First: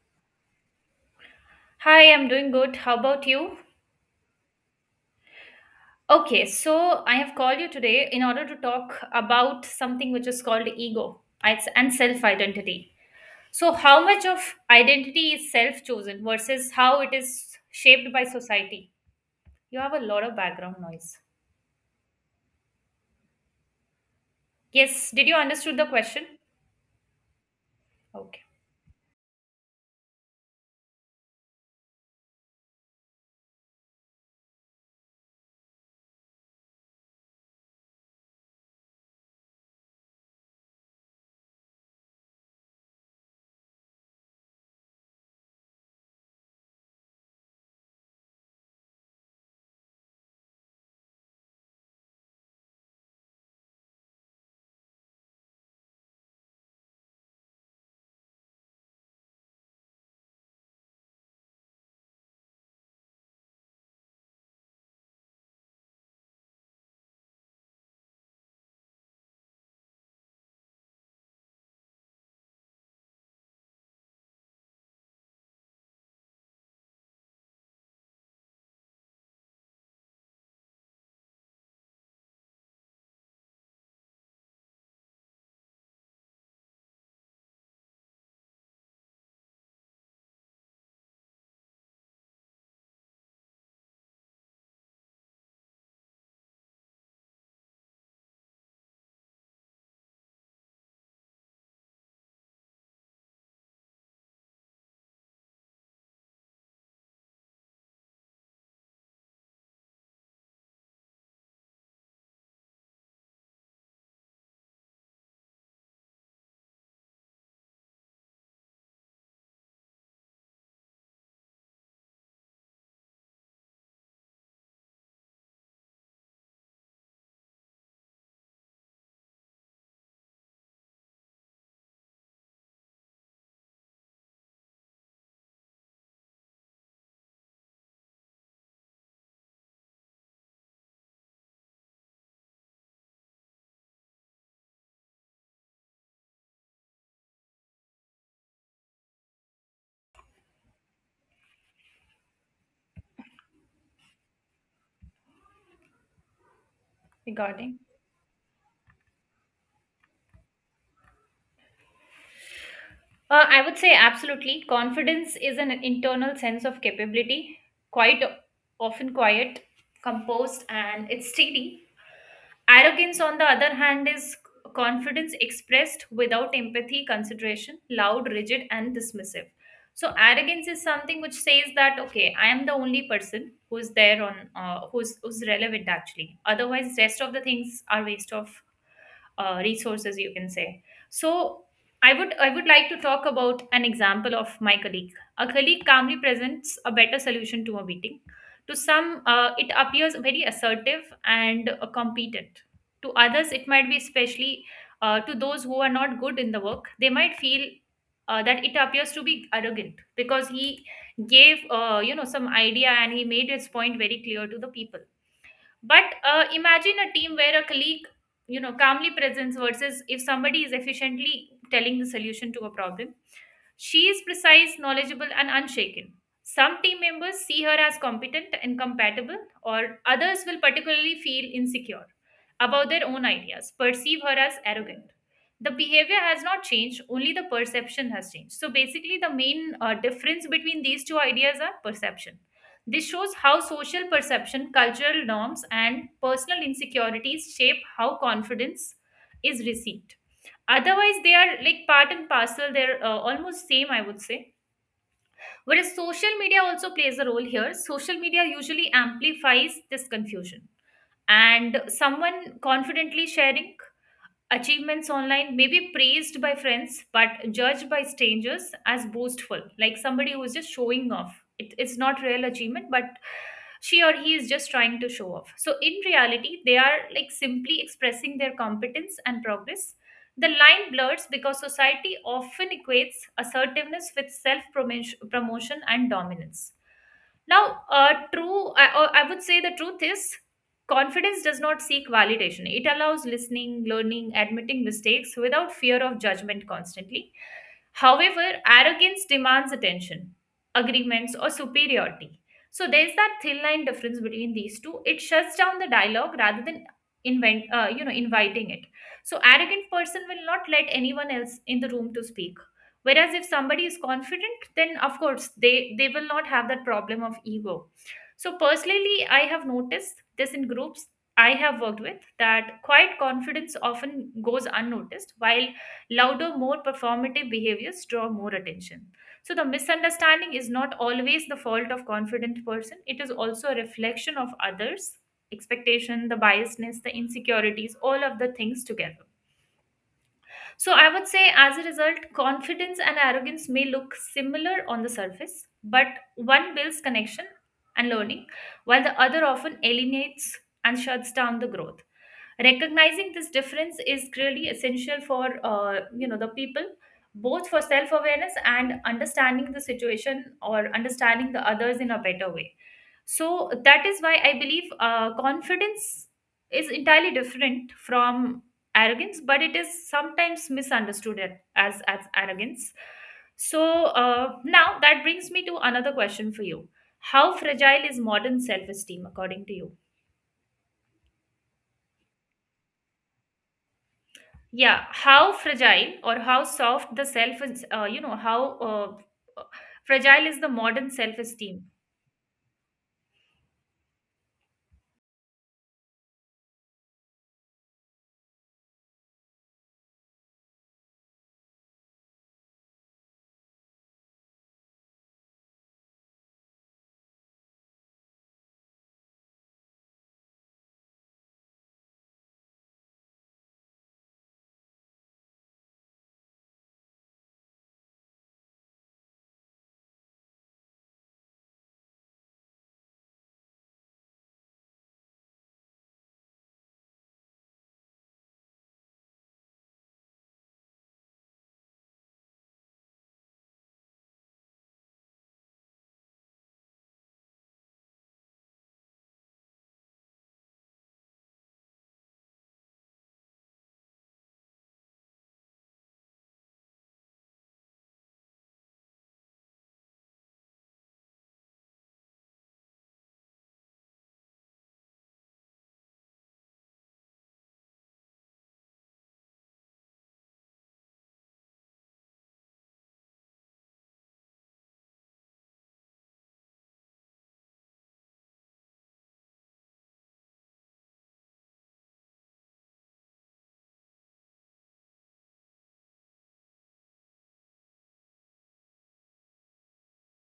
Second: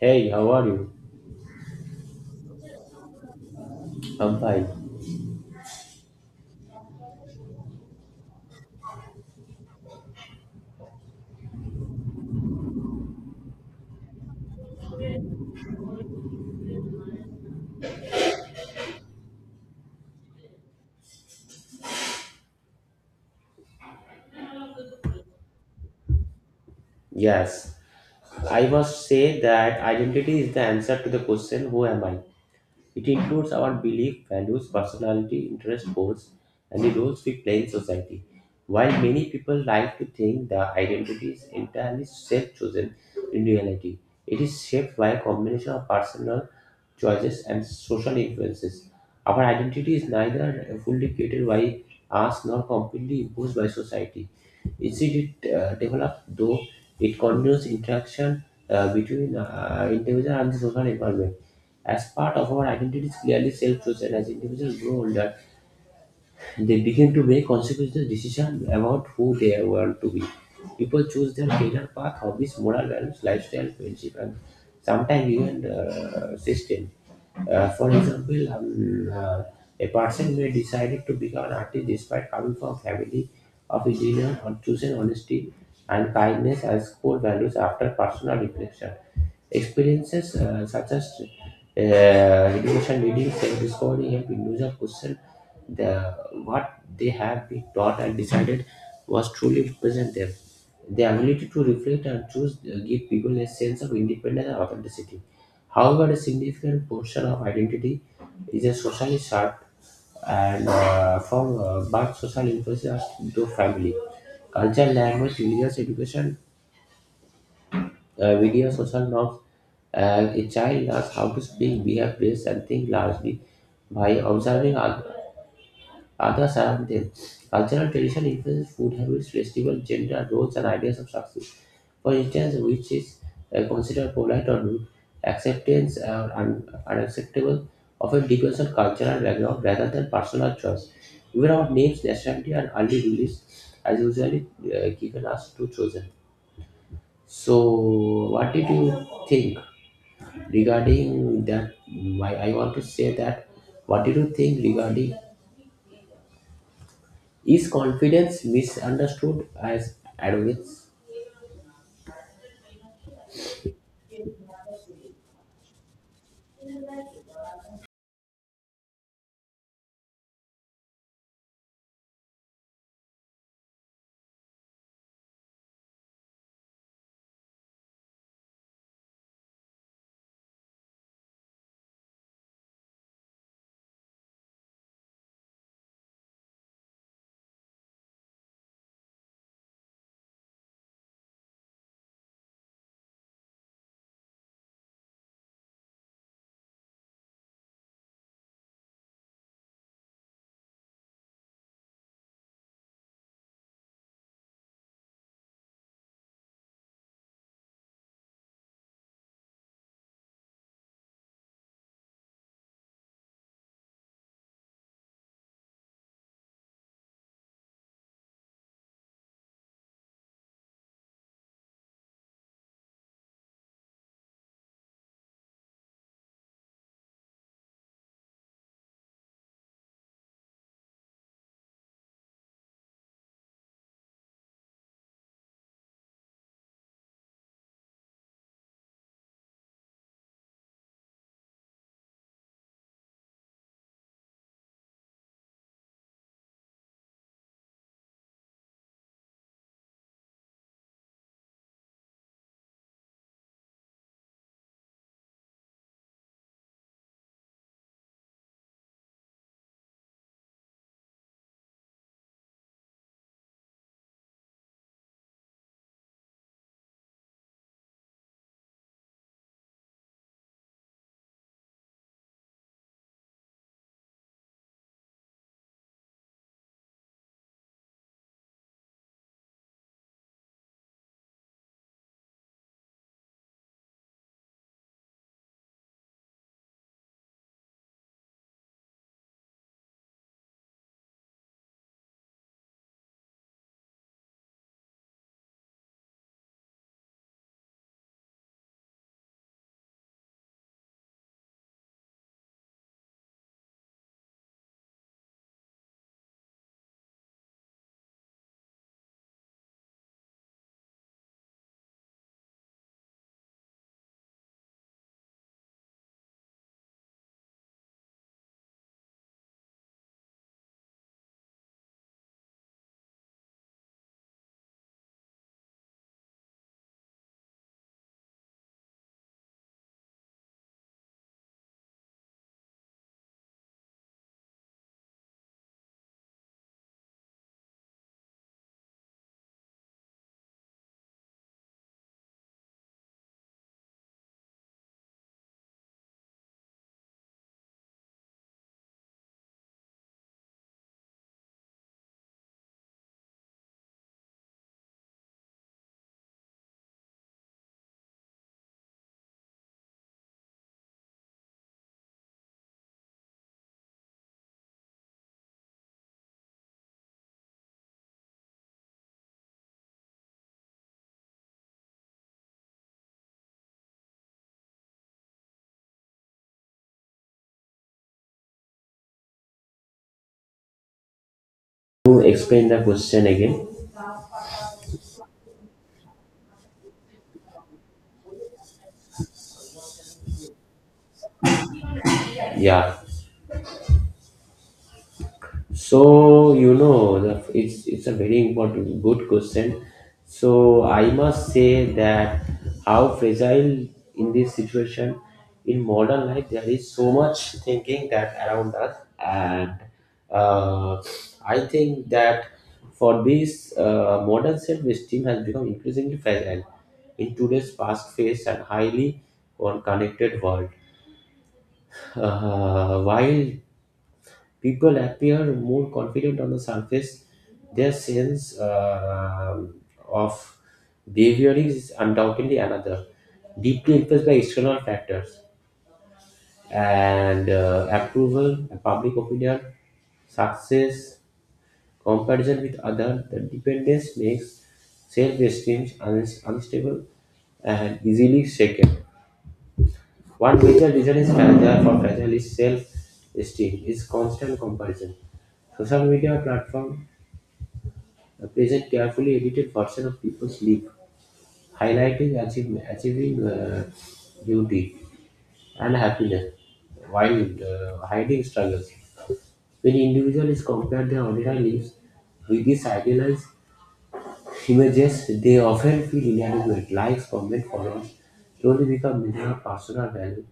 Hey, how are you? Hi, I'm doing good. How about you? I'm fine. Okay, so I have called you today in order to talk about something which is called ego It's and self-identity. So, how much of identity is self-chosen versus how it is shaped by society? You have a lot of background noise. Yes, did you understood the question? Yes, Okay, I must say that identity is the answer to the question, who am I? It includes our belief, values, personality, interest, goals, and the roles we play in society. While many people like to think their identity is entirely self-chosen, in reality, it is shaped by a combination of personal choices and social influences. Our identity is neither fully created by us nor completely imposed by society. Instead, it develops, though it continues interaction between individual and the social environment. As part of our identity is clearly self-chosen, as individuals grow older, they begin to make consequential decisions about who they want to be. People choose their career path, hobbies, moral values, lifestyle, friendship, and sometimes even system. For example, a person may decide to become an artist despite coming from a family of engineers or choosing honesty and kindness as core values after personal reflection. Experiences such as repetition reading, self-discovery help individuals question the what they have been taught and decided was truly present them. The ability to reflect and choose give people a sense of independence and authenticity. However, a significant portion of identity is a socially shaped and from but social influences through family, culture, language, religious education, videos social norms. A child learns how to speak, behave, dress, and think largely by observing others around them. Cultural tradition influences food habits, festival, gender roles, and ideas of success. For instance, which is considered polite or rude, acceptance or unacceptable often depends on cultural background rather than personal choice. Even our names, nationality, and early release are usually given us to chosen. So, what did you think regarding that? Why I want to say that, what do you think regarding, is regarding. confidence misunderstood as arrogance? I would say absolutely. Confidence is an internal sense of capability, quite often quiet, composed, and it's steady. Arrogance, on the other hand, is confidence expressed without empathy, consideration, loud, rigid, and dismissive. So arrogance is something which says that okay, I am the only person who's there on who's relevant actually. Otherwise, rest of the things are waste of resources you can say. So I would like to talk about an example of my colleague, a colleague calmly presents a better solution to a meeting. To some, it appears very assertive and competent. To others it might be, especially to those who are not good in the work, they might feel that it appears to be arrogant because he gave some idea and he made his point very clear to the people. But imagine a team where a colleague, calmly presents versus if somebody is efficiently telling the solution to a problem. She is precise, knowledgeable, and unshaken. Some team members see her as competent and compatible, or others will particularly feel insecure about their own ideas, perceive her as arrogant. The behavior has not changed, only the perception has changed. So, basically, the main difference between these two ideas are perception. This shows how social perception, cultural norms, and personal insecurities shape how confidence is received. Otherwise they are like part and parcel, they're almost same I would say. Whereas social media also plays a role here. Social media usually amplifies this confusion, and someone confidently sharing achievements online may be praised by friends but judged by strangers as boastful, like somebody who is just showing off. It's not real achievement, but she or he is just trying to show off. So in reality, they are like simply expressing their competence and progress. The line blurs because society often equates assertiveness with self promotion and dominance. Now, true, I would say the truth is, confidence does not seek validation. It allows listening, learning, admitting mistakes without fear of judgment constantly. However, arrogance demands attention, agreements, or superiority. So there's that thin line difference between these two. It shuts down the dialogue rather than inviting it. So arrogant person will not let anyone else in the room to speak. Whereas if somebody is confident, then of course they will not have that problem of ego. So personally, I have noticed this in groups I have worked with, that quiet confidence often goes unnoticed, while louder, more performative behaviors draw more attention. So the misunderstanding is not always the fault of confident person; it is also a reflection of others' expectation, the biasness, the insecurities, all of the things together. So I would say, as a result, confidence and arrogance may look similar on the surface, but one builds connection and learning, while the other often alienates and shuts down the growth. Recognizing this difference is really essential for the people, both for self awareness and understanding the situation or understanding the others in a better way. So that is why I believe confidence is entirely different from arrogance, but it is sometimes misunderstood as arrogance. So now that brings me to another question for you: how fragile is modern self esteem according to you? To explain the question again. Yeah, how fragile or how soft the self is, you know how fragile is the modern self esteem? Yeah. So, you know, it's a very important good question. So I must say that, how fragile, in this situation, in modern life there is so much thinking that around us, and uh, I think that for this modern self-esteem has become increasingly fragile in today's fast-paced and highly connected world. While people appear more confident on the surface. Their sense of behavior is undoubtedly another, deeply influenced by external factors and approval, public opinion, success, comparison with others. The dependence makes self-esteem unstable and easily shaken. One major reason is fragile for fragile is self-esteem is constant comparison. Social media platform present carefully edited version of people's life, highlighting achievement, achieving beauty and happiness while hiding struggles. When individuals compare their ordinary lives with these idealized images, they often feel inadequate. Likes, comments, followers slowly become measure of personal value,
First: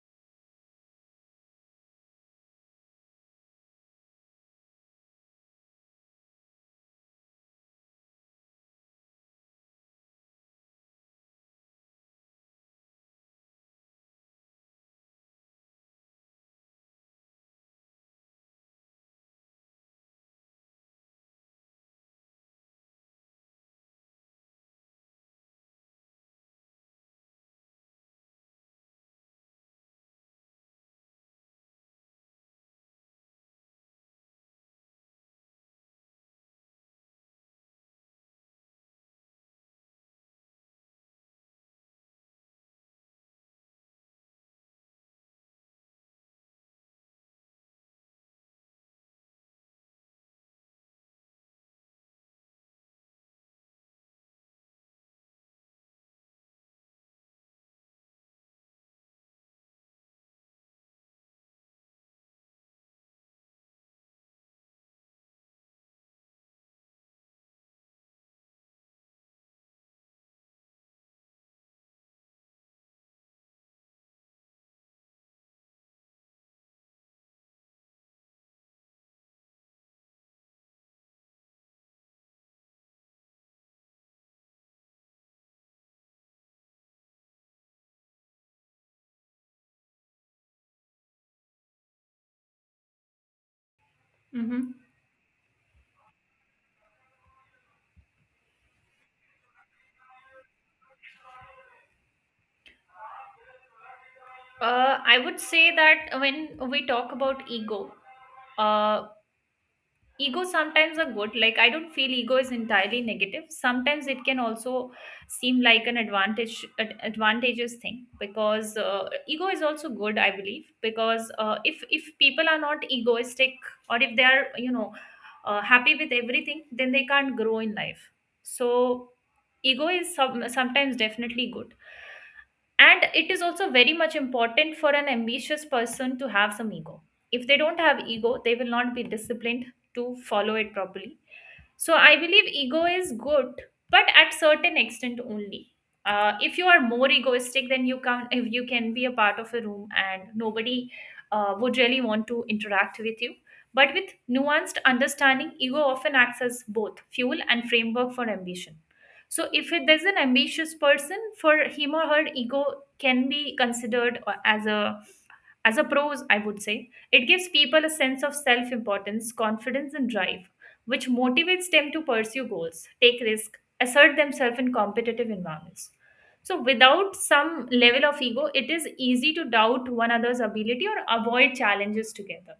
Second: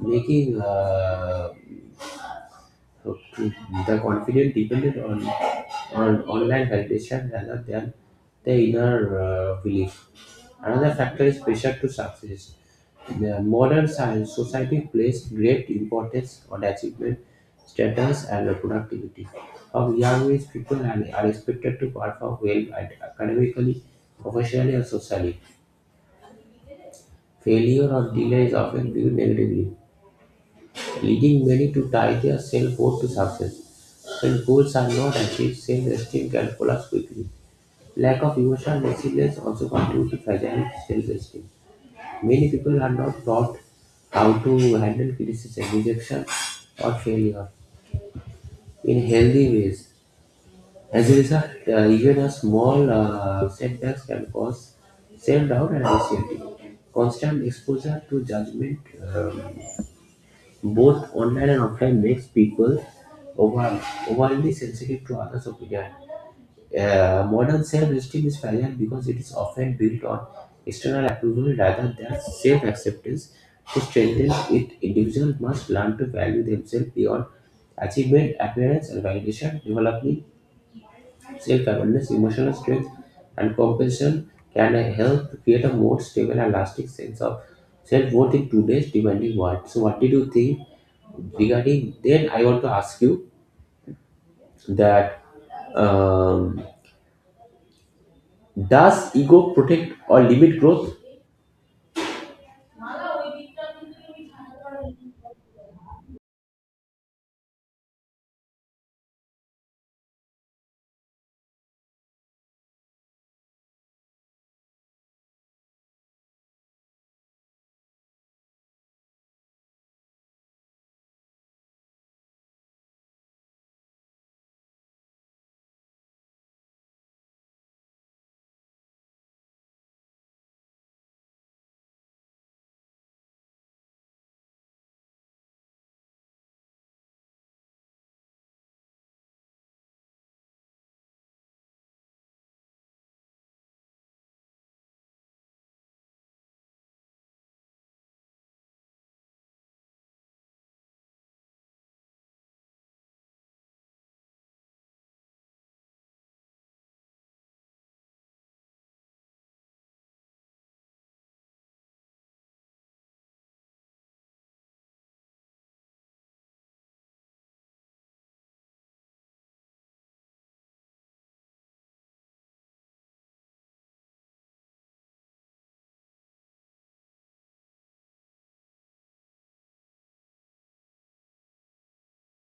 making okay. The confidence depended on online validation rather than the inner belief. Another factor is pressure to success. The modern science society placed great importance on achievement, status, and productivity. From young age, people are expected to perform well at academically, professionally, and socially. Failure or delay is often viewed negatively, leading many to tie their self-worth to success. When goals are not achieved, self-esteem can collapse quickly. Lack of emotional resilience also contributes to fragile self-esteem. Many people are not taught how to handle criticism, rejection, or failure in healthy ways. As a result, even a small setbacks can cause self-doubt and anxiety. Constant exposure to judgment, uh, both online and offline makes people over, overly sensitive to others' opinion. Modern self-esteem is fragile because it is often built on external approval rather than self-acceptance. To strengthen it, individuals must learn to value themselves beyond achievement, appearance, and validation. Developing self-awareness, emotional strength, and compassion can help create a more stable and lasting sense of self-worth in today's demanding world. So, what did you think regarding? Then I want to ask you Mm-hmm. that, um, does ego protect or limit growth? I would say that when we talk about ego, uh, ego sometimes are good. Like I don't feel ego is entirely negative. Sometimes it can also seem like an advantage, advantageous thing, because ego is also good I believe, because if people are not egoistic, or if they are, happy with everything, then they can't grow in life. So ego is sometimes definitely good, and it is also very much important for an ambitious person to have some ego. If they don't have ego they will not be disciplined to follow it properly. So I believe ego is good, but at certain extent only. If you are more egoistic, then you can, if you can be a part of a room, and nobody would really want to interact with you. But with nuanced understanding, ego often acts as both fuel and framework for ambition. So if it, there's an ambitious person, for him or her ego can be considered as a pros, I would say. It gives people a sense of self-importance, confidence, and drive, which motivates them to pursue goals, take risk, assert themselves in competitive environments. So without some level of ego, it is easy to doubt one another's ability or avoid challenges together.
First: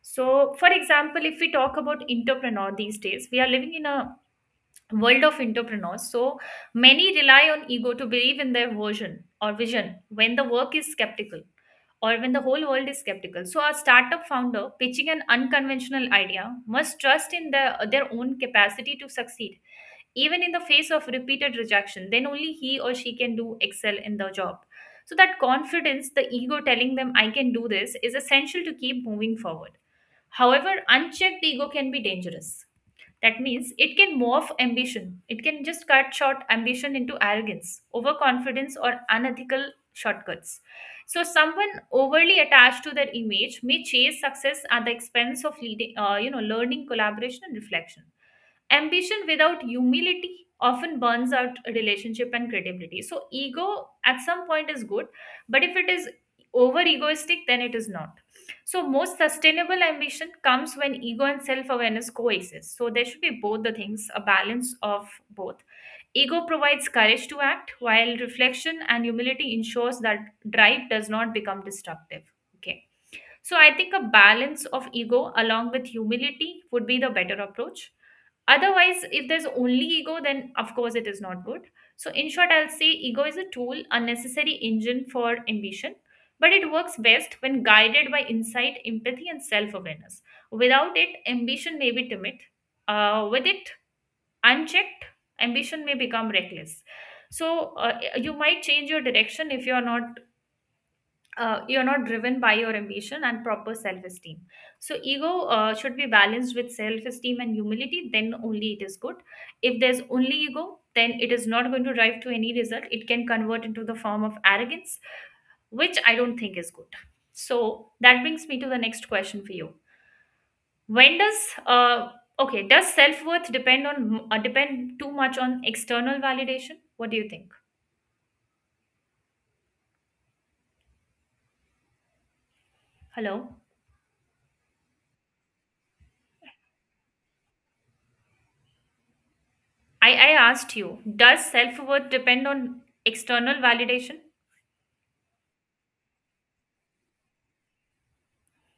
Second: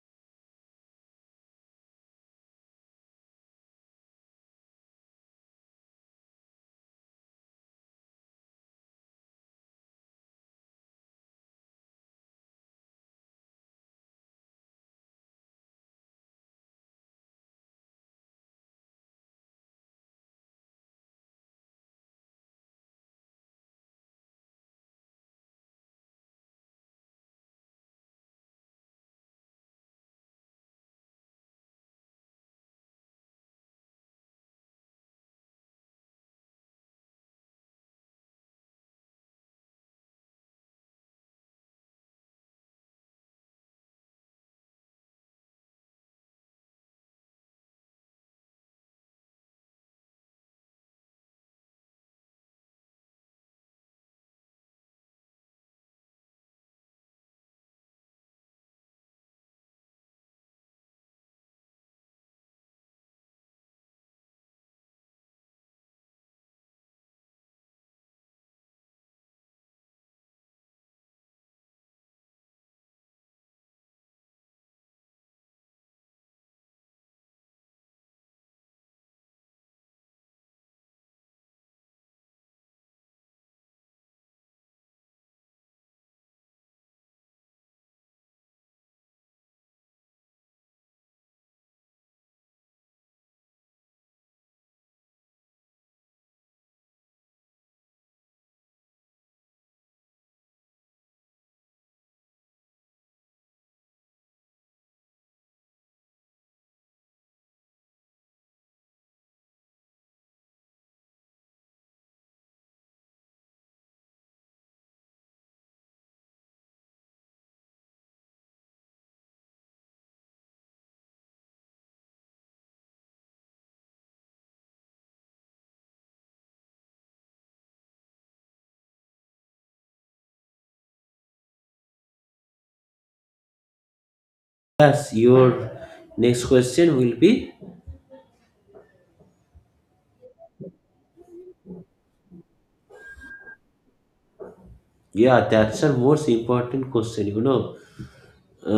So, for example, if we talk about entrepreneur these days, we are living in a world of entrepreneurs. So many rely on ego to believe in their version or vision when the work is skeptical, or when the whole world is skeptical. So a startup founder pitching an unconventional idea must trust in their own capacity to succeed. Even in the face of repeated rejection, then only he or she can do excel in the job. So that confidence, the ego telling them I can do this, is essential to keep moving forward. However, unchecked ego can be dangerous. That means it can morph ambition. It can just cut short ambition into arrogance, overconfidence, or unethical shortcuts. So, someone overly attached to their image may chase success at the expense of leading, learning, collaboration, and reflection. Ambition without humility often burns out a relationship and credibility. So, ego at some point is good, but if it is over egoistic, then it is not. So, most sustainable ambition comes when ego and self awareness coexist. So, there should be both the things, a balance of both. Ego provides courage to act, while reflection and humility ensures that drive does not become destructive. Okay. So I think a balance of ego along with humility would be the better approach. Otherwise, if there's only ego, then of course it is not good. So, in short, I'll say ego is a tool, a necessary engine for ambition, but it works best when guided by insight, empathy, and self awareness. Without it, ambition may be timid. With it unchecked, ambition may become reckless. So, you might change your direction if you're not you're not driven by your ambition and proper self-esteem. So ego should be balanced with self-esteem and humility, then only it is good. If there's only ego, then it is not going to drive to any result. It can convert into the form of arrogance, which I don't think is good. So that brings me to the next question for you: when does uh, okay, does self-worth depend on depend too much on external validation? What do you think? Hello. Yes, your next question will be, I asked you, does self worth depend on external validation? yeah, that's a most important question. You know,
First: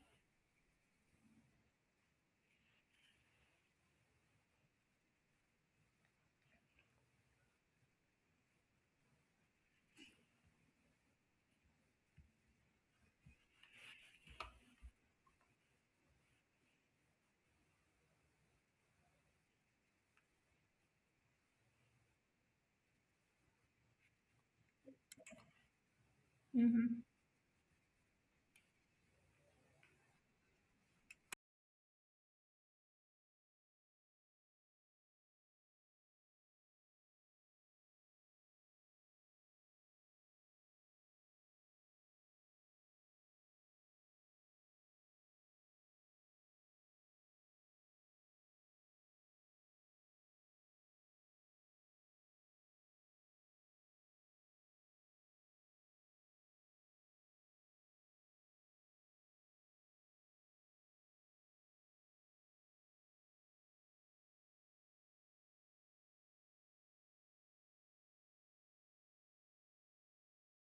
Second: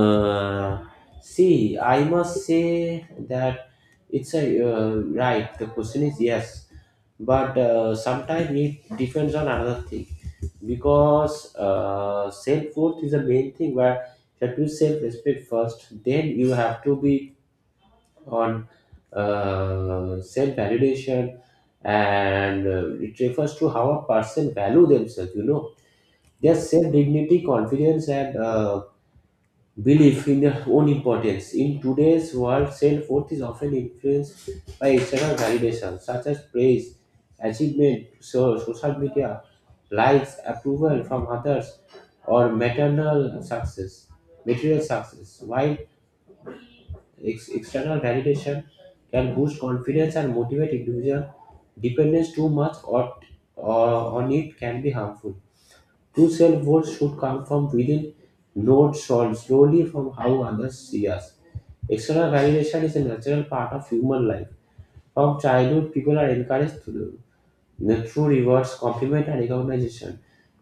Uh, see, I must say that it's a right. The question is yes, but sometimes it depends on another thing because self worth is the main thing. Where you have to self respect first, then you have to be on self validation, and it refers to how a person value themselves. You know, their self Mhm. dignity, confidence, and belief in their own importance. In today's world, self worth is often influenced by external validation, such as praise, achievement, so, social media, likes, approval from others, or maternal success, material success. While external validation can boost confidence and motivate individual, dependence too much or on it can be harmful. True self-worth should come from within, not sold slowly from how others see us. External validation is a natural part of human life. From childhood, people are encouraged to do the true rewards, compliment, and recognition.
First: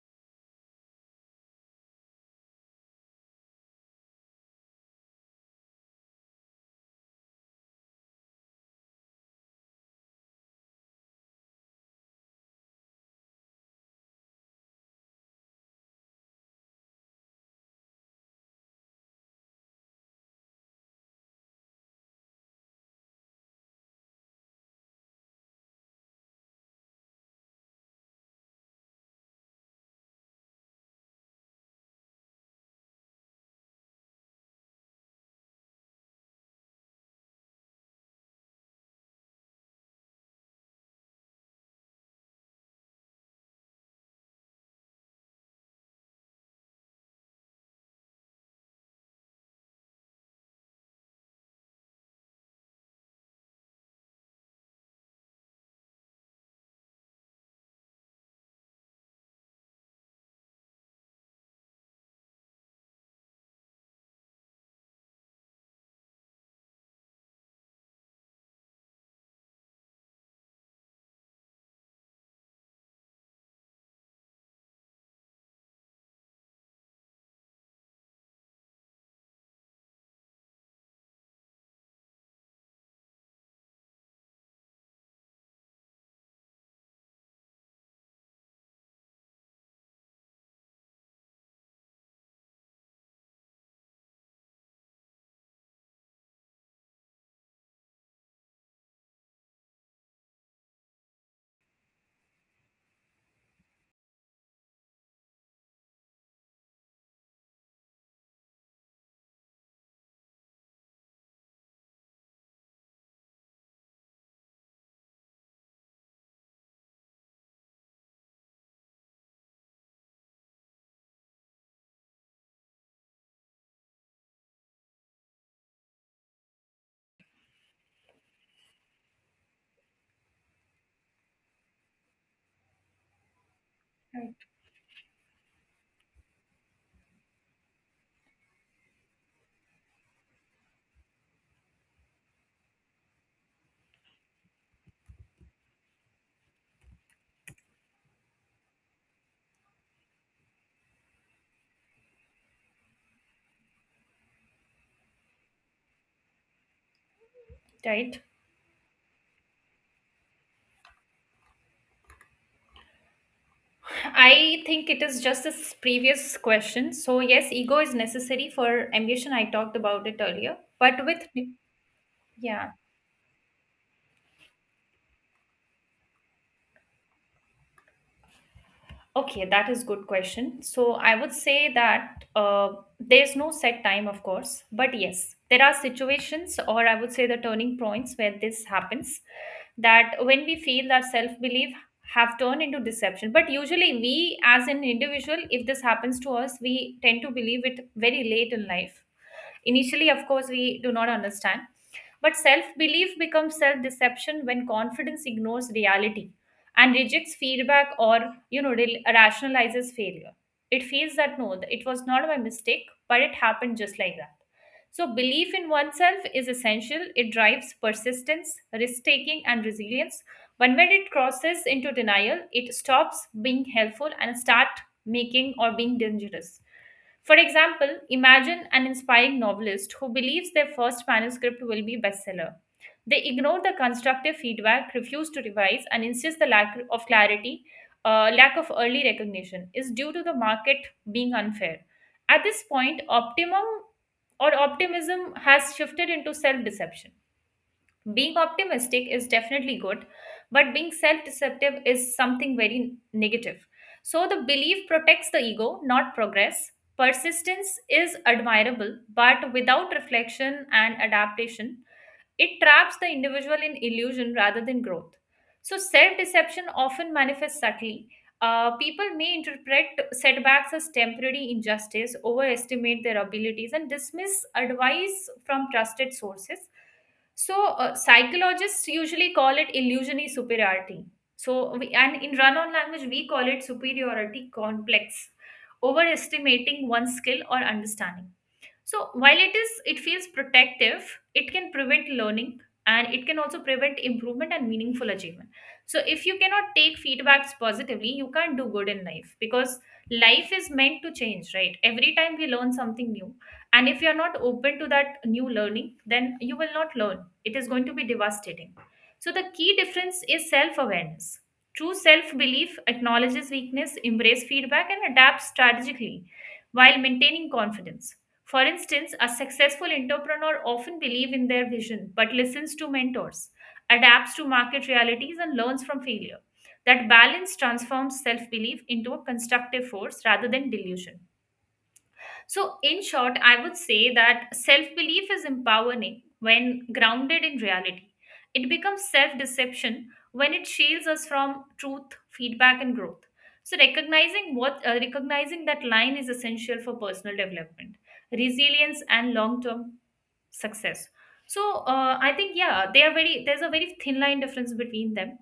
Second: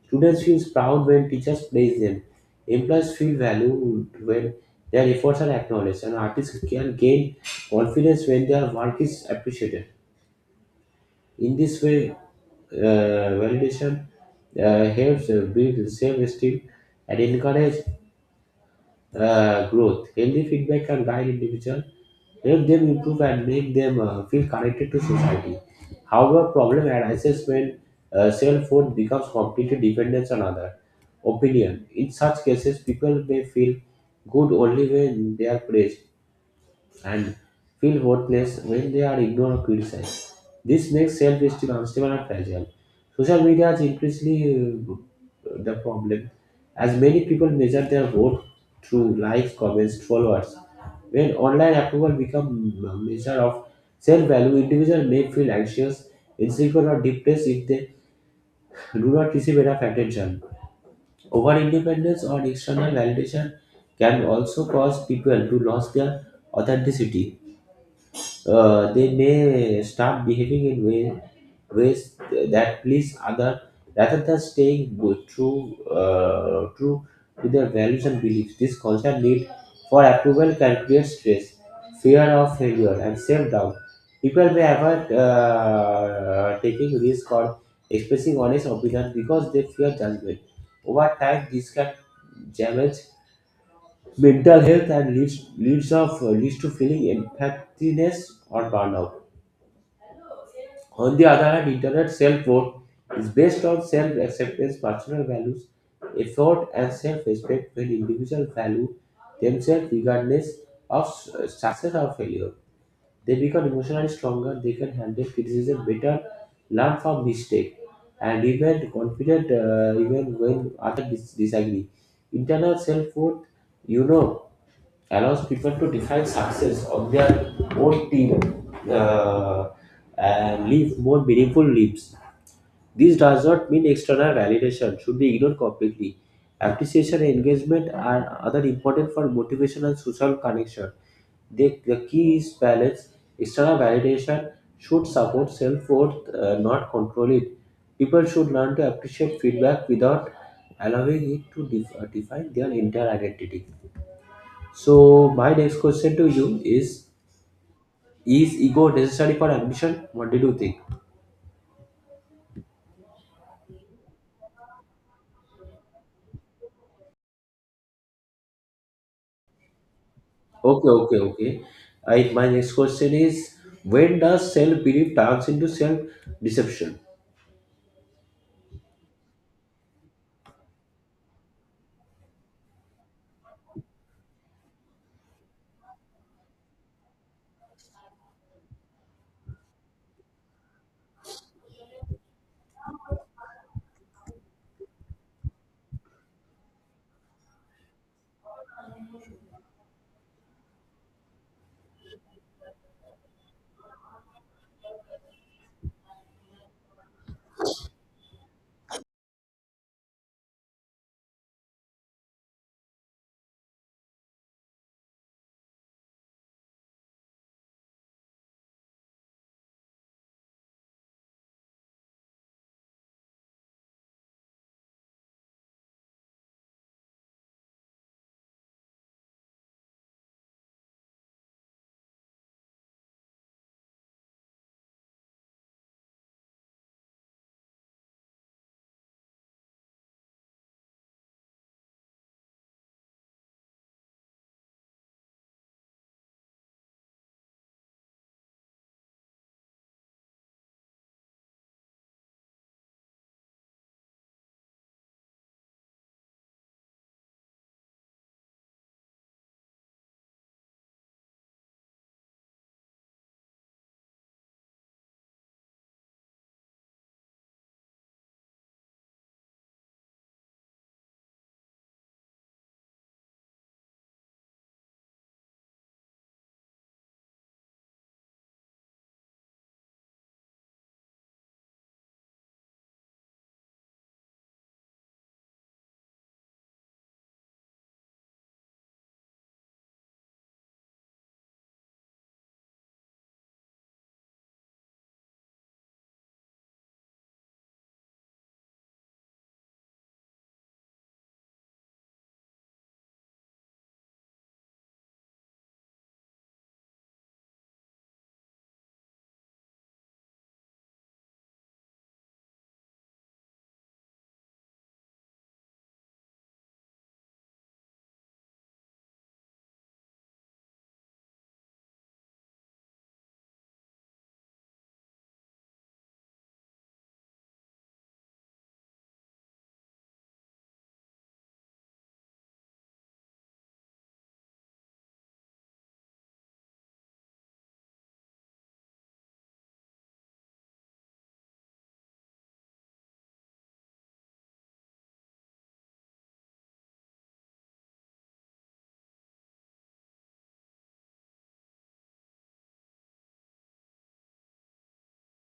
Students feel proud when teachers praise them. Employees feel valued when their efforts are acknowledged, and artists can gain confidence when their work is appreciated. In this way, validation helps build self-esteem and encourage growth. Healthy feedback can guide individuals, help them improve, and make them feel connected to society. However, problem arises when self-worth becomes completely dependent on other opinion. In such cases, people may feel good only when they are praised and feel worthless when they are ignored or criticized. This makes self-esteem unstable and fragile. Social media is increasingly the problem, as many people measure their worth through likes, comments, followers. When online approval becomes a measure of self-value, individuals may feel anxious, insecure, or depressed if they do not receive enough attention. Over-independence on external validation can also cause people to lose their authenticity. They may start behaving in ways that please other rather than staying true to their values and beliefs. This constant need for approval can create stress, fear of failure, and self doubt. People may avoid taking risk or expressing honest opinions because they fear judgment. Over time, this can damage mental health and leads to feeling empathiness or burnout. On the other hand, internet self-worth is based on self-acceptance, personal values, effort, and self-respect when individuals value themselves regardless of success or failure. They become emotionally stronger, they can handle criticism better, learn from mistake, and remain confident even when others disagree. Internal self-worth, you know, allows people to define success on their own team uh, and live more meaningful lives. This does not mean external Right. validation should be ignored completely. Appreciation and engagement are other important for motivation and social connection. The key is balance. External validation should support self worth, not control it. People should learn to appreciate feedback without allowing it to define their entire identity. So my next question to you is: Right. Is ego necessary for ambition? What did you think? I think it is just this previous question. So yes, ego is necessary for ambition. I talked about it earlier, Okay, but okay, with okay. I my yeah. next question is, when does self belief turns into self deception? Okay, that is good question. So I would say that there's no set time, of course, but yes, there are situations, or I would say the turning points where this happens. That when we feel that self belief have turned into deception, but usually we, as an individual, if this happens to us, we tend to believe it very late in life. Initially, of course, we do not understand. But self belief becomes self deception when confidence ignores reality and rejects feedback, or, rationalizes failure. It feels that no, it was not my mistake, but it happened just like that. So, belief in oneself is essential. It drives persistence, risk taking, and resilience. But when it crosses into denial, it stops being helpful and start making or being dangerous. For example, imagine an inspiring novelist who believes their first manuscript will be bestseller. They ignore the constructive feedback, refuse to revise, and insist the lack of clarity, lack of early recognition is due to the market being unfair. At this point, optimum or optimism has shifted into self deception. Being optimistic is definitely good, but being self deceptive is something very negative. So, the belief protects the ego, not progress. Persistence is admirable, but without reflection and adaptation, it traps the individual in illusion rather than growth. So, self deception often manifests subtly. People may interpret setbacks as temporary injustice, overestimate their abilities, and dismiss advice from trusted sources. So, psychologists usually call it illusionary superiority. So, we, and in run on language, we call it superiority complex, overestimating one's skill or understanding. So while it feels protective, it can prevent learning and it can also prevent improvement and meaningful achievement. So if you cannot take feedbacks positively, you can't do good in life because life is meant to change, right? Every time we learn something new, and if you are not open to that new learning, then you will not learn. It is going to be devastating. So the key difference is self-awareness. True self-belief acknowledges weakness, embrace feedback, and adapts strategically while maintaining confidence for instance, a successful entrepreneur often believes in their vision but listens to mentors, adapts to market realities and learns from failure. That balance transforms self-belief into a constructive force rather than delusion. So, in short, I would say that self belief is empowering when grounded in reality. It becomes self deception when it shields us from truth, feedback, and growth. So, recognizing that line is essential for personal development, resilience, and long term success. So, I think yeah, they are very there's a very thin line difference between them.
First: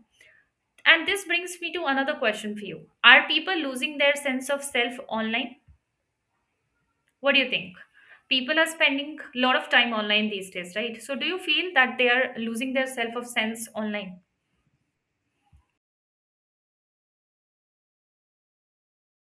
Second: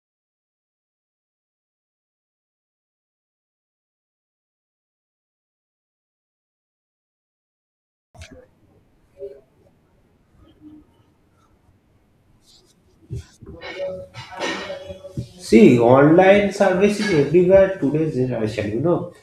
And this brings me to another question for you: are people losing their sense of self online? What do you think? People are spending a lot of time online these days, right? So do you feel that they are losing their self of sense online? See, online service is everywhere today's generation, you know.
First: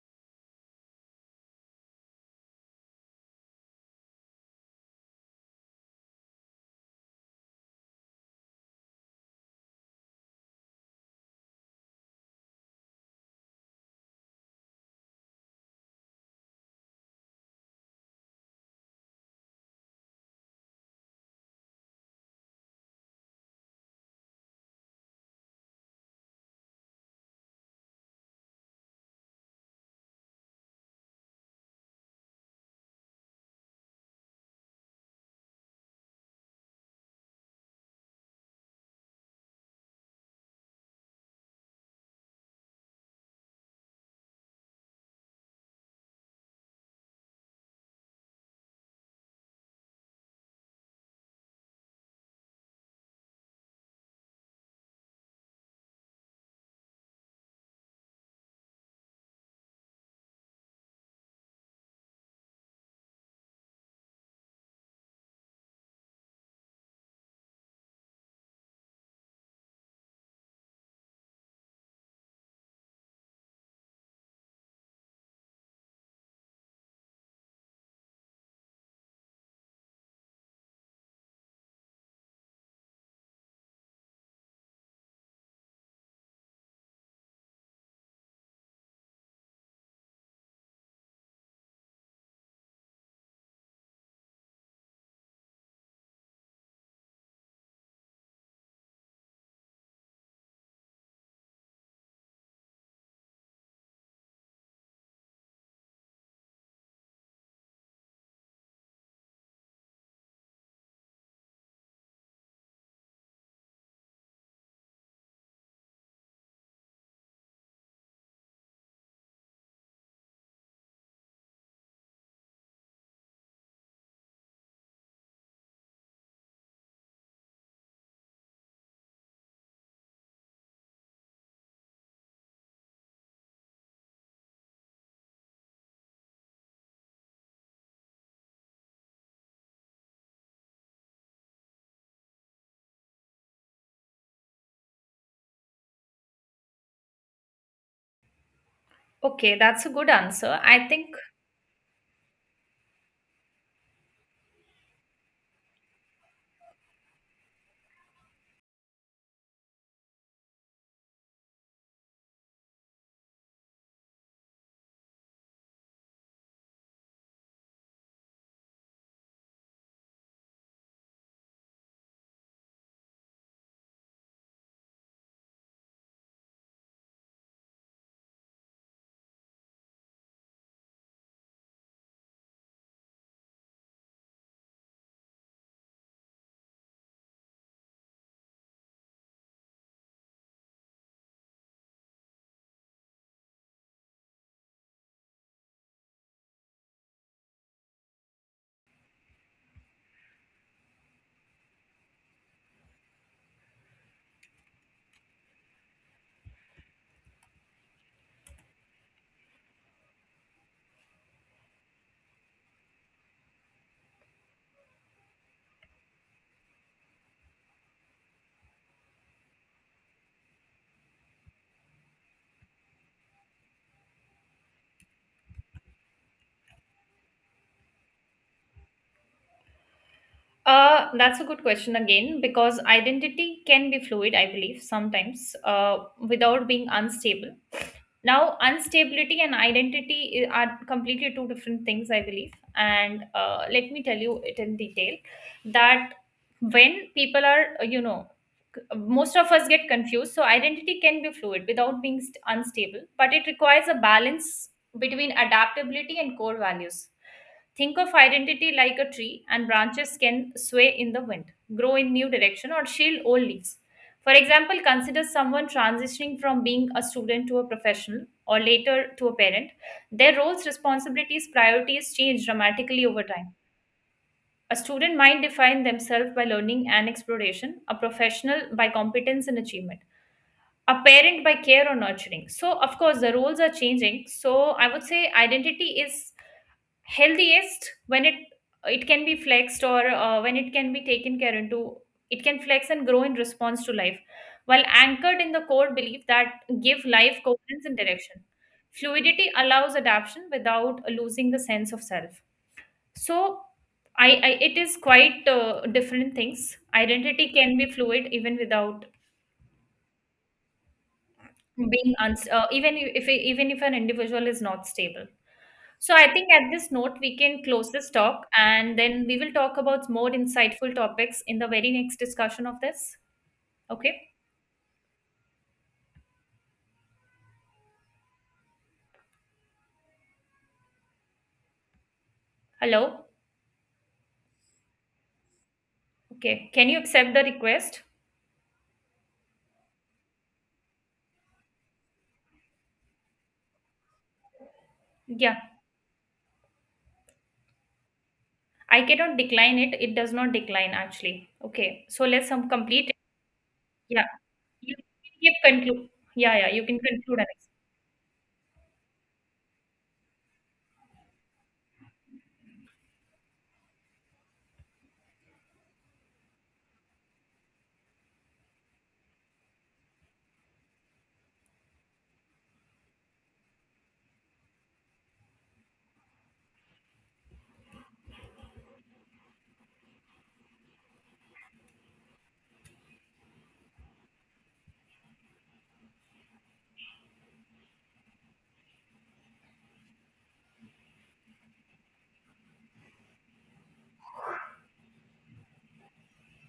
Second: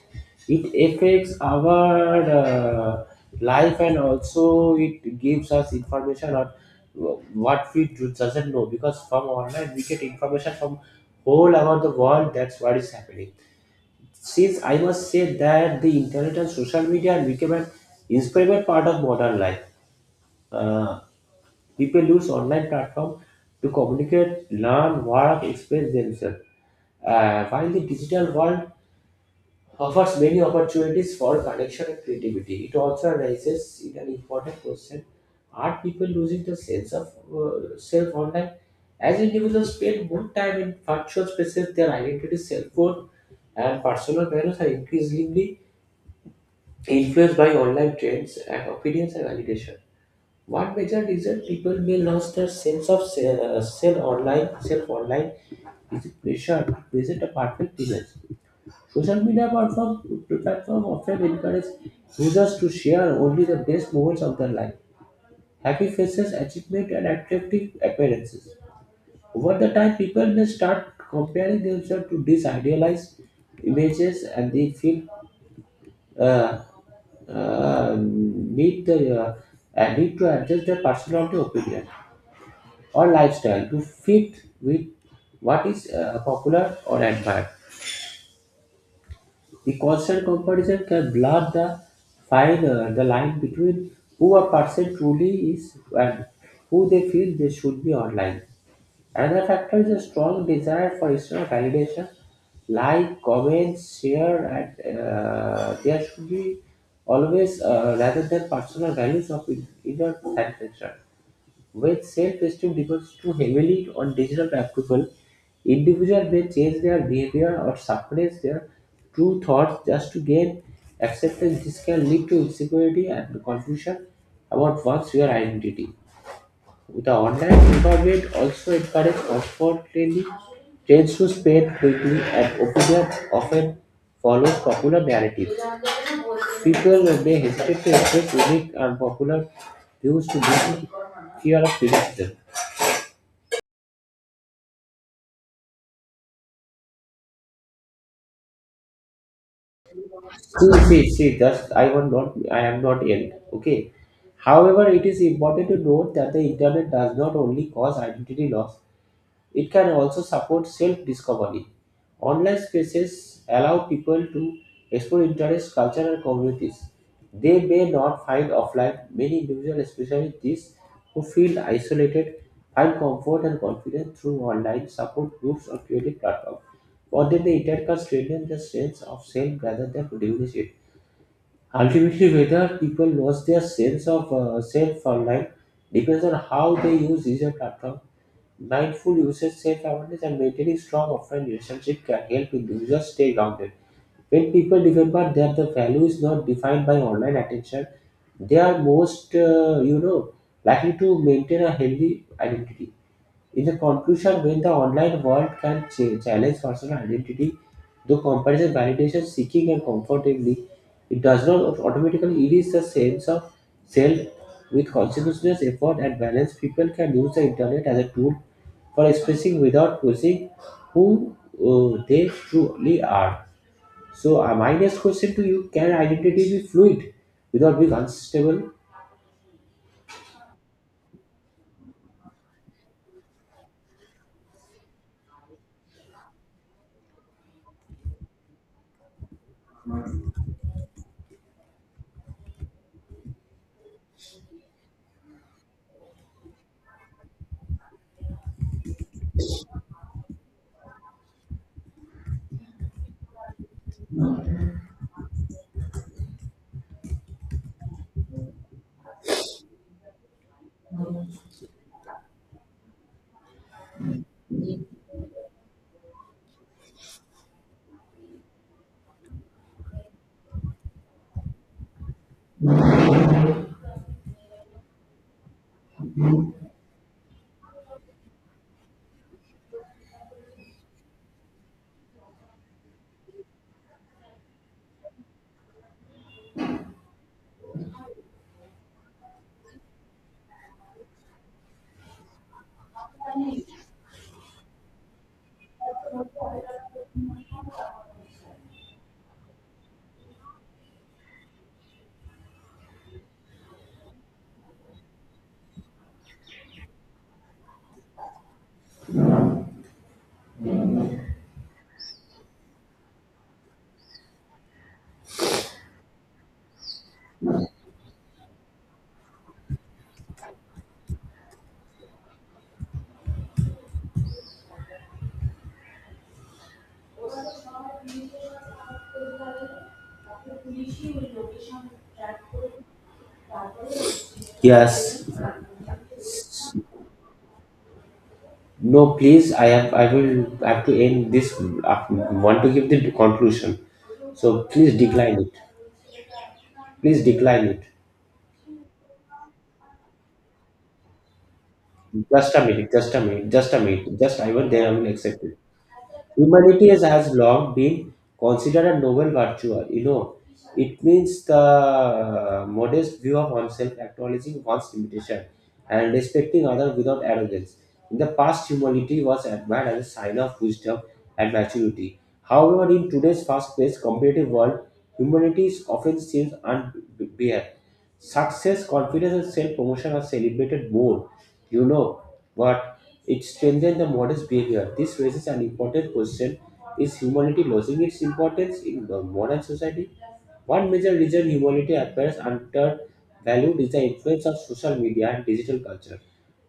It affects our life and also it gives us information on what we doesn't know because from online we get information from all over the world that's what is happening. Since I must say that the internet and social media have become an inseparable part of modern life. Uh, People use online platform to communicate, learn, work, express themselves. While the digital world offers many opportunities for connection and creativity, it also raises in an important question, are people losing the sense of self online? As individuals spend more time in virtual spaces, their identity, self worth, and personal values are increasingly influenced by online trends and opinions and validation. One major reason people may lose their sense of self online is the pressure to present a perfect image. Social media platform often encourage users to share only the best moments of their life, happy faces, achievement, and attractive appearances. Over the time, people may start comparing themselves to these idealized images, and they feel uh, need the uh, need to adjust their personality, opinion, or lifestyle to fit with what is popular or admired. The constant comparison can blur the line between who a person truly is and who they feel they should be online. Another factor is a strong desire for external validation, like comments, share, and there should be always rather than personal values of inner satisfaction. When self-esteem depends too heavily on digital approval, individuals may change their behavior or suppress their true thoughts just to gain acceptance. This can lead to insecurity and confusion about one's real identity. The online environment also encourages comfortably trends to spread quickly, and opinions often follow popular narratives. People may hesitate to express unique and popular views to meet fear of criticism. Okay, that's a good answer. See, I see, think see, just I want not I am not ill. Okay. However, it is important to note that the internet does not only cause identity loss. It can also support self discovery. Online spaces allow people to explore interests, culture, and communities they may not find offline. Many individuals, especially these who feel isolated, find comfort and confidence through online support groups or creative platforms. For them, the internet can strengthen the sense of self rather than diminish it. Ultimately, whether people lose their sense of self online depends on how they use digital platforms. Mindful usage, self-awareness, and maintaining strong offline relationship can help individuals stay grounded. When people remember that the value is not defined by online attention, they are most, likely to maintain a healthy identity. In the conclusion, when the online world can challenge personal identity, through comparison, validation, seeking, and comfortably, it does not automatically erase the sense of self. With consciousness, effort, and balance, people can use the internet as a tool for expressing without posing who they truly are. So, my next question to you: can identity be fluid without being unstable? That's a good question again because identity can be fluid, I believe, sometimes without being unstable. Now instability and identity are completely two different things I believe, and let me tell you it in detail that when people are c- most of us get confused. So identity can be fluid without being unstable, but it requires a balance between adaptability and core values. Think of identity like a tree, and branches can sway in the wind, grow in new direction or shield old leaves. For example, consider someone transitioning from being a student to a professional or later to a parent. Their roles, responsibilities, priorities change dramatically over time. A student might define themselves by learning and exploration, a professional by competence and achievement, a parent by care or nurturing. So, of course, the roles are changing. So, I would say identity is healthiest when it can be flexed, or when it can be taken care into, it can flex and grow in response to life while anchored in the core belief that give life coherence and direction. Fluidity allows adaptation without losing the sense of self. So I, it is quite different things. Identity can be fluid even without being even if an individual is not stable. So I think at this note we can close this talk and then we will talk about more insightful topics in the very next discussion of this. Okay. Hello. Yes. Okay, can you accept the request? No, please. I have. I will have to end this. I want to give the conclusion. So please decline it. Yeah, Please decline it. I cannot decline it, it does not decline actually. Okay, so let's Just a minute. complete Just it. a minute. Just a minute. Just I will. Then I Yeah, you will accept can it. give conclude. Yeah, yeah, you Humanity can has, has conclude Alex. long been considered a noble virtue. You know, it means the modest view of oneself, acknowledging one's limitation, and respecting others without arrogance. In the past, humility was admired as a sign of wisdom and maturity. However, in today's fast-paced, competitive world, humility is often seen unbearable. Success, confidence, and self-promotion are celebrated more. You know, but it strengthens the model's behavior. This raises an important question: is humanity losing its importance in the modern society? One major reason humanity appears undervalued is the influence of social media and digital culture.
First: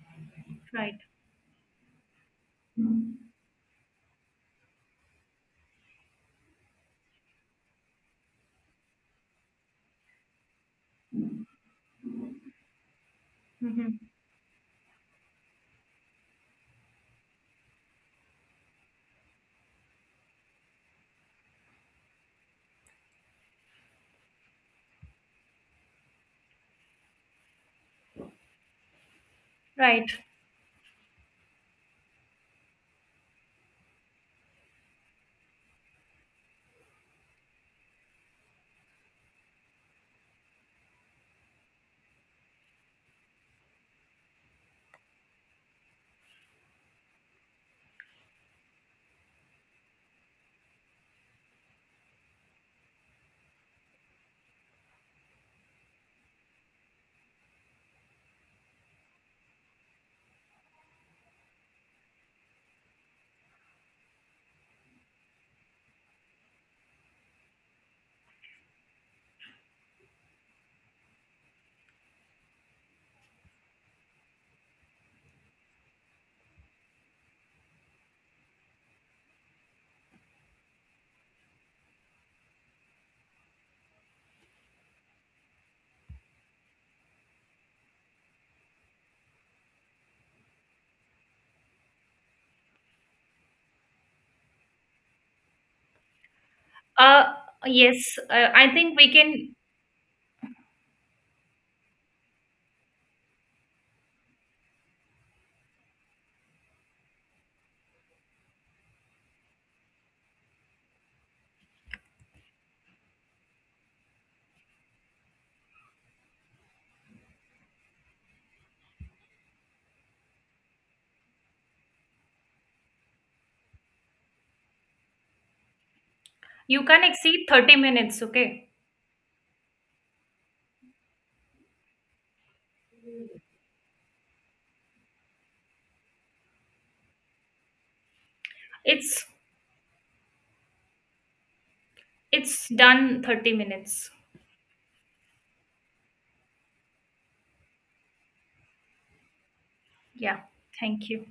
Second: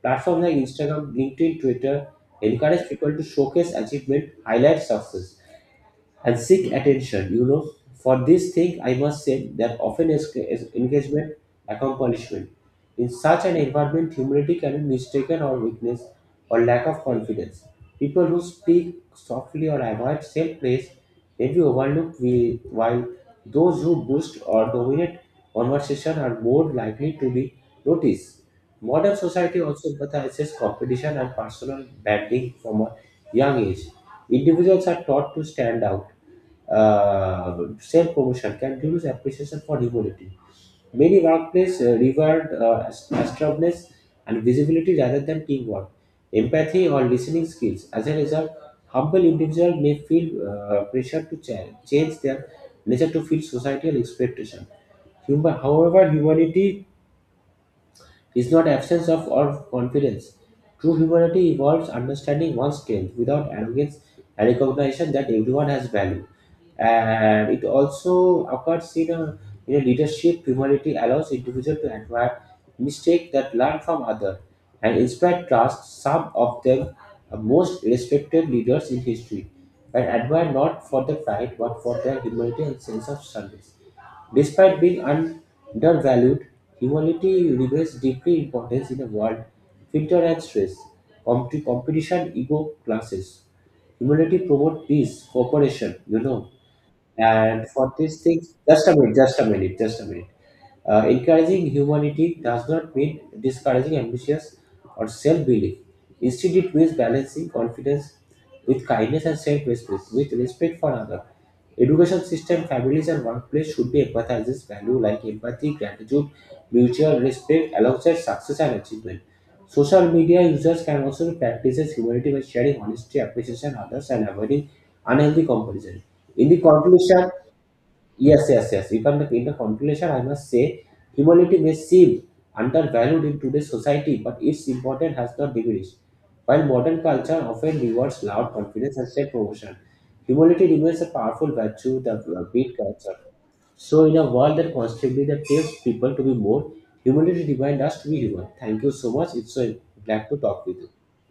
Platforms like Right. Instagram, LinkedIn, Twitter encourage Hmm. people to showcase achievement, highlight success, and seek attention, you know. For this thing, I must say that often is engagement, accomplishment. In such an environment, humility can be mistaken or weakness or lack of confidence. People who speak softly or avoid self-praise may be overlooked, while those who boost or dominate conversation are more likely to be noticed. Modern society also Right. emphasizes competition and personal branding from a young age. Individuals are taught to stand out. Self-promotion can reduce appreciation for humility. Many workplaces reward assertiveness and visibility rather than teamwork, empathy, or listening skills. As a result, humble individuals may feel pressure to change their nature to fit societal expectation. However, humanity is not absence of or confidence. True humility involves understanding one's strength without arrogance and recognition that everyone has value. And it also occurs in a leadership. Humility allows individual to admire mistake that learn from other and inspire trust. Some of them are most respected leaders in history and admired not for their pride but for their humility and sense of service. Despite being undervalued, humility remains deeply important in a world filtered and stress, competition, ego classes. Humility promotes peace, cooperation, you know. Uh. And for Yes. these things, I just a think we minute, just a can. minute, just a minute. Encouraging humanity does not mean discouraging ambitious or self-belief. Instead, it means balancing confidence with kindness and self-respect, with respect for others. Education system, families, and workplace should be empathizes value like empathy, gratitude, mutual respect alongside success and achievement. Social media users can also practice humanity by sharing honesty, appreciation, others, and avoiding unhealthy comparison. In the You can conclusion, exceed 30 minutes, yes, okay? yes, yes. If I'm the, in the conclusion, I must say humanity may seem undervalued in today's society, but its importance has not diminished. While modern culture often rewards loud confidence and It's self promotion, humility remains a powerful virtue that it's beat culture. done 30 So, minutes. in a world that constantly that tells people to be more, humility reminds us to be human. Thank you so much. It's so glad to Yeah. talk with you. Thank you.